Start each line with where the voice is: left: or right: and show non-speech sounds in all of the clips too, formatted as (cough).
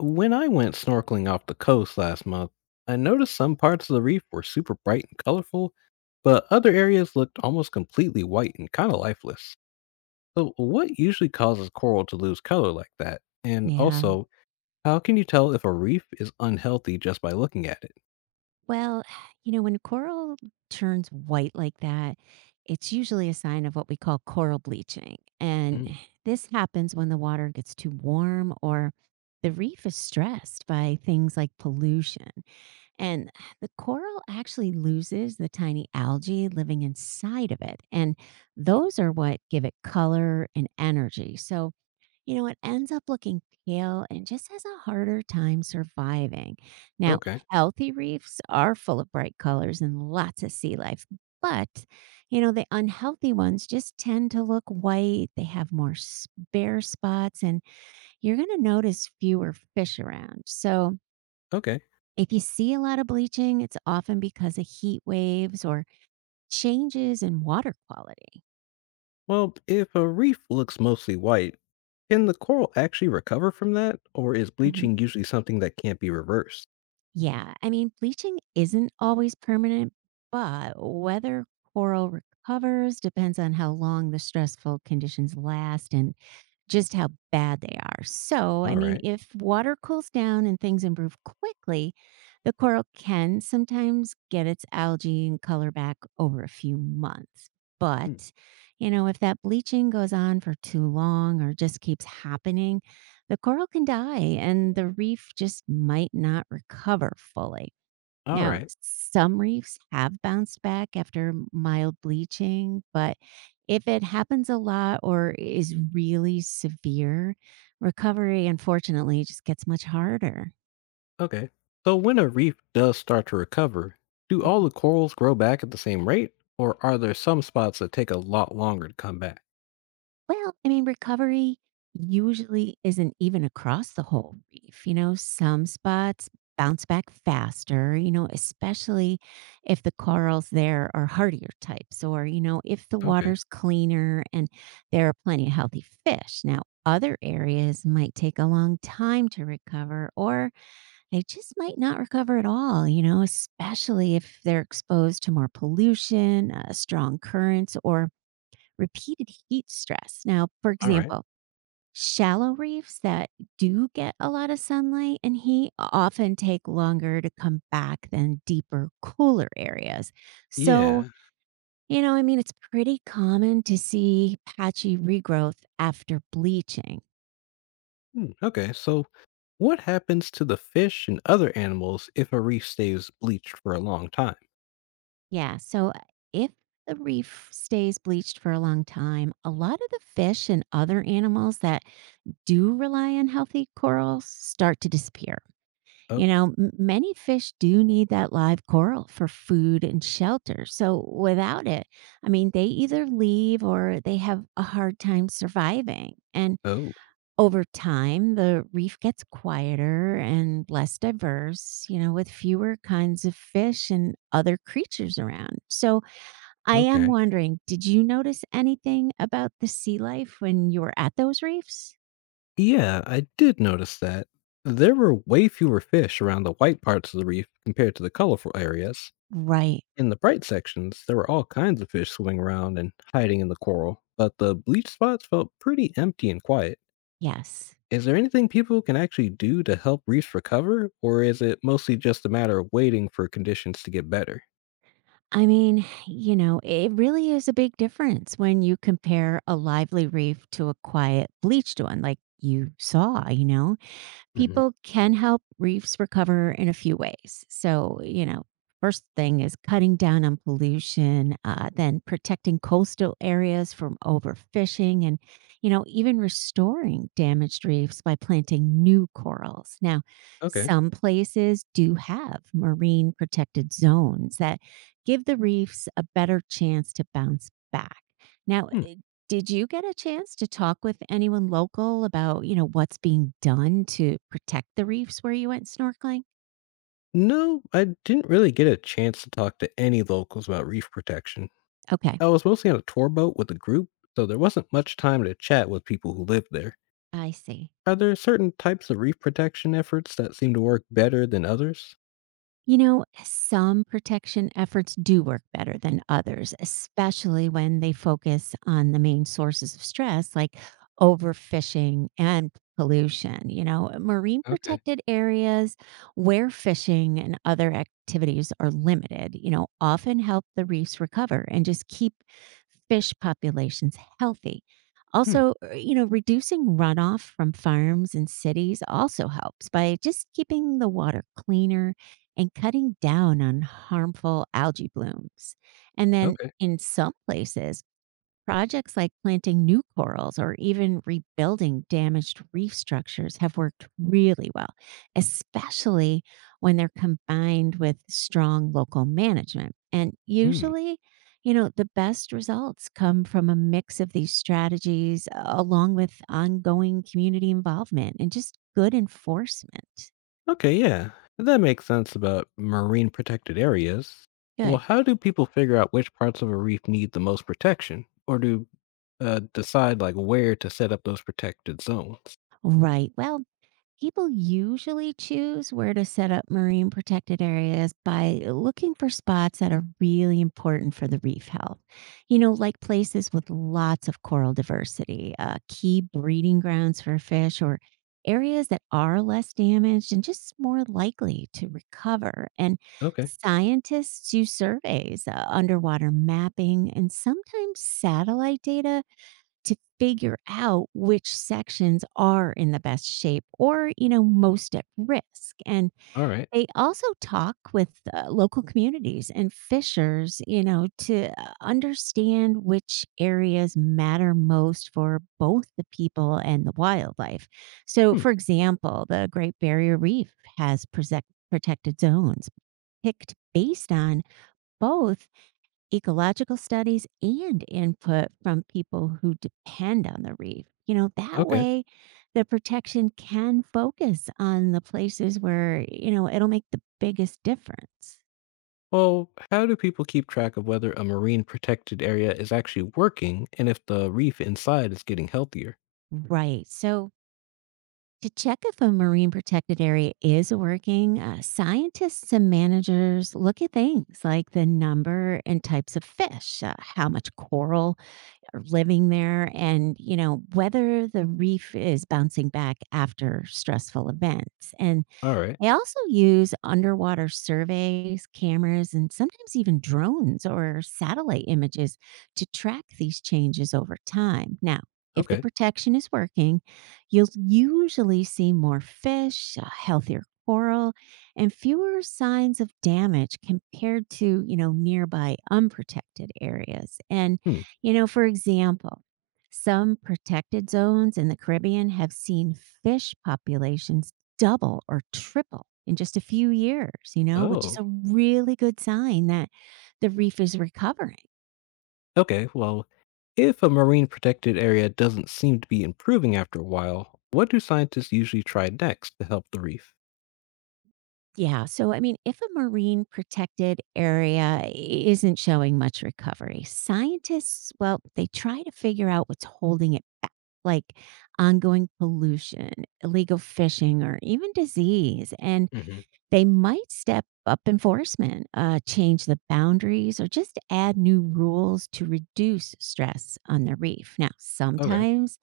left: When I went snorkeling off the coast last month, I noticed some parts of the reef were super bright and colorful, but other areas looked almost completely white and kind of lifeless. So, what usually causes coral to lose color like that? And
right: Yeah.
left: also, how can you tell if a reef is unhealthy just by looking at it?
right: Well, (sighs) when coral turns white like that, it's usually a sign of what we call coral bleaching. And
left: Mm,
right: (sighs) this happens when the water gets too warm or the reef is stressed by things like pollution. And (sighs) the coral actually loses the tiny algae living inside of it. And those are what give it color and energy. So, it ends up looking pale and just has a harder time surviving. Now,
left: okay,
right: healthy reefs are full of bright colors and lots of sea life, but, the unhealthy ones just tend to look white. They have more bare spots, and you're going to notice fewer fish around. So,
left: okay.
right: if you see a lot of bleaching, it's often because of heat waves or changes in water quality.
left: Well, if a reef looks mostly white, can the coral actually recover from that, or is bleaching usually something that can't be reversed?
right: Yeah, I mean, bleaching isn't always permanent, but whether coral recovers depends on how long the stressful conditions last and just how bad they are. So, I
left: All
right: mean,
left: right.
right: if water cools down and things improve quickly, the coral can sometimes get its algae and color back over a few months.
left: Hmm,
right: But, if that bleaching goes on for too long or just keeps happening, the coral can die and the reef just might not recover fully.
left: all
right: Now,
left: right.
right: some reefs have bounced back after mild bleaching, but if it happens a lot or is really severe, recovery unfortunately just gets much harder.
left: Okay. So when a reef does start to recover, do
right: Mm.
left: all the corals grow back at the same rate, or are there some spots that take a lot longer to come back?
right: Well, I mean, recovery usually isn't even across the whole reef. Some spots bounce back faster, especially if the corals there are hardier types or, if the
left: Okay.
right: water's cleaner and there are plenty of healthy fish. Now, other areas might take a long time to recover or they just might not recover at all, especially if they're exposed to more pollution, strong currents, or repeated heat stress. Now, for
left: All right.
right: example, shallow reefs that do get a lot of sunlight and heat often take longer to come back than deeper, cooler areas. So,
left: Yeah.
right: I mean, it's pretty common to see patchy regrowth after bleaching.
left: Hmm. Okay. So what happens to the fish and other animals if a reef stays bleached for a long time?
right: Yeah. So, if the reef stays bleached for a long time, a lot of the fish and other animals that do rely on healthy corals start to disappear.
left: Oh,
right: Many fish do need that live coral for food and shelter. So without it, I mean, they either leave or they have a hard time surviving. And
left: oh,
right: over time, the reef gets quieter and less diverse, with fewer kinds of fish and other creatures around. So I am
left: okay.
right: wondering, did you notice anything about the sea life when you were at those reefs?
left: Yeah, I did notice that. There were way fewer fish around the white parts of the reef compared to the colorful areas.
right: Right.
left: In the bright sections, there were all kinds of fish swimming around and hiding in the coral, but the bleach spots felt pretty empty and quiet.
right: Yes.
left: Is there anything people can actually do to help reefs recover, or is it mostly just a matter of waiting for conditions to get better?
right: I mean, it really is a big difference when you compare a lively reef to a quiet, bleached one like you saw, you know?
left: Hmm.
right: People can help reefs recover in a few ways. So, first thing is cutting down on pollution, then protecting coastal areas from overfishing, and, even restoring damaged reefs by planting new corals. Now,
left: Okay.
right: some places do have marine protected zones that give the reefs a better chance to bounce back. Now,
left: Hmm.
right: did you get a chance to talk with anyone local about, what's being done to protect the reefs where you went snorkeling?
left: No, I didn't really get a chance to talk to any locals about reef protection.
right: Okay,
left: I was mostly on a tour boat with a group, so there wasn't much time to chat with people who live there.
right: I see.
left: Are there certain types of reef protection efforts that seem to work better than others?
right: Some protection efforts do work better than others, especially when they focus on the main sources of stress like overfishing and pollution. Marine
left: Okay.
right: protected areas where fishing and other activities are limited, often help the reefs recover and just keep fish populations healthy.
left: Hmm.
right: Also, reducing runoff from farms and cities also helps by just keeping the water cleaner and cutting down on harmful algae blooms. And then
left: Okay.
right: in some places, projects like planting new corals or even rebuilding damaged reef structures have worked really well, especially when they're combined with strong local management. And
left: Hmm.
right: usually, the best results come from a mix of these strategies along with ongoing community involvement and just good enforcement.
left: Okay. Yeah, that makes sense about marine protected areas. Well,
right: Good.
left: how do people figure out which parts of a reef need the most protection, or do decide like where to set up those protected zones?
right: Right. Well, people usually choose where to set up marine protected areas by looking for spots that are really important for the reef health. Like places with lots of coral diversity, key breeding grounds for fish, or areas that are less damaged and just more likely to recover. And
left: Okay.
right: scientists use surveys, underwater mapping, and sometimes satellite data to figure out which sections are in the best shape or, most at risk. And
left: All right.
right: they also talk with local communities and fishers, to understand which areas matter most for both the people and the wildlife. So,
left: Hmm.
right: for example, the Great Barrier Reef has protected zones picked based on both ecological studies and input from people who depend on the reef. That
left: Okay.
right: way the protection can focus on the places where, it'll make the biggest difference.
left: Well, how do people keep track of whether a marine protected area is actually working and if the reef inside is getting healthier?
right: Right. So, to check if a marine protected area is working, scientists and managers look at things like the number and types of fish, how much coral are living there and whether the reef is bouncing back after stressful events and
left: All right.
right: they also use underwater surveys, cameras, and sometimes even drones or satellite images to track these changes over time. Now, if the
left: Okay.
right: protection is working, you'll usually see more fish, a healthier coral, and fewer signs of damage compared to, nearby unprotected areas. And,
left: Hmm.
right: for example, some protected zones in the Caribbean have seen fish populations double or triple in just a few years, which is
left: Oh.
right: a really good sign that the reef is recovering.
left: Okay, well, if a marine protected area doesn't seem to be improving after a while, what do scientists usually try next to help the reef?
right: Yeah. So, I mean, if a marine protected area isn't showing much recovery, scientists, well, they try to figure out what's holding it back, like ongoing pollution, illegal fishing, or even disease. And
left: Hmm.
right: they might step up enforcement, change the boundaries, or just add new rules to reduce stress on the reef. Now,
left: Okay.
right: sometimes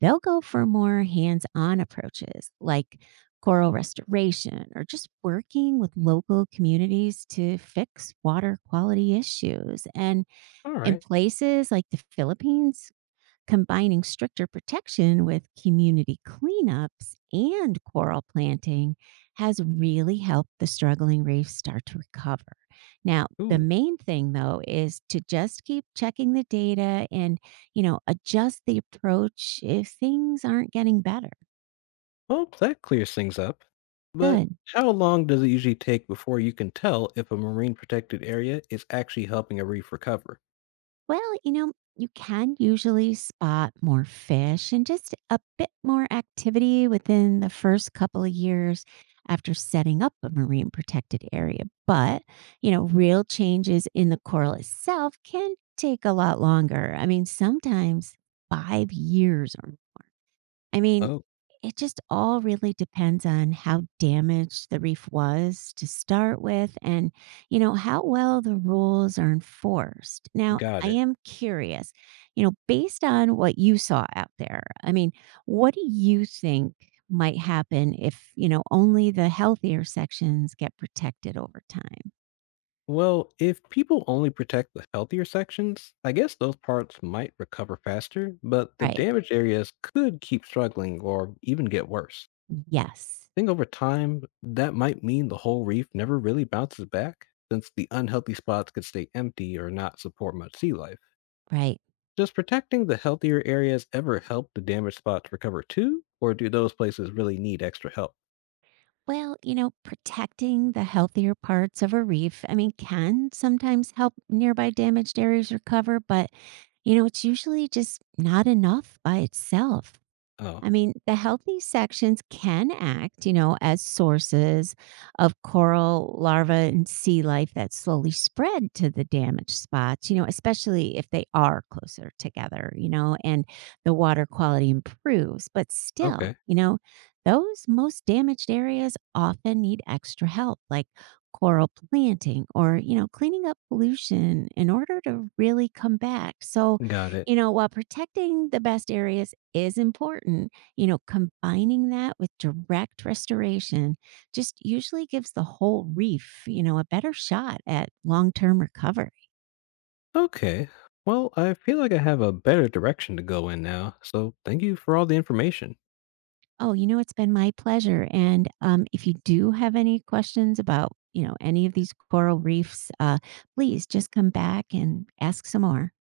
right: they'll go for more hands on approaches like coral restoration or just working with local communities to fix water quality issues. And
left: All
right: in
left: right.
right: places like the Philippines, combining stricter protection with community cleanups and coral planting has really helped the struggling reefs start to recover. Now, the
left: Ooh,
right: main thing though is to just keep checking the data and, adjust the approach if things aren't getting better.
left: well, that clears things up. But
right: Good.
left: how long does it usually take before you can tell if a marine protected area is actually helping a reef recover?
right: Well, you can usually spot more fish and just a bit more activity within the first couple of years after setting up a marine protected area. But, real changes in the coral itself can take a lot longer. I mean, sometimes 5 years or I mean,
left: Oh,
right: it just all really depends on how damaged the reef was to start with and, how well the rules are enforced. Now,
left: got
right: I
left: it.
right: am curious, based on what you saw out there, I mean, what do you think might happen if, only the healthier sections get protected over time?
left: Well, if people only protect the healthier sections, I guess those parts might recover faster, but the
right: Right.
left: damaged areas could keep struggling or even get worse.
right: Yes,
left: Think over time, that might mean the whole reef never really bounces back, since the unhealthy spots could stay empty or not support much sea life.
right: right.
left: Does protecting the healthier areas ever help the damaged spots recover too, or do those places really need extra help?
right: Well, protecting the healthier parts of a reef, I mean, can sometimes help nearby damaged areas recover, but, it's usually just not enough by itself.
left: Oh,
right: I mean, the healthy sections can act, as sources of coral larvae and sea life that slowly spread to the damaged spots, especially if they are closer together, and the water quality improves. But still,
left: okay.
right: those most damaged areas often need extra help, like coral planting or, cleaning up pollution in order to really come back. So,
left: Got it.
right: while protecting the best areas is important, combining that with direct restoration just usually gives the whole reef, a better shot at long term recovery.
left: Okay. Well, I feel like I have a better direction to go in now, so thank you for all the information.
right: Oh, it's been my pleasure. And if you do have any questions about, any of these coral reefs, please just come back and ask some more.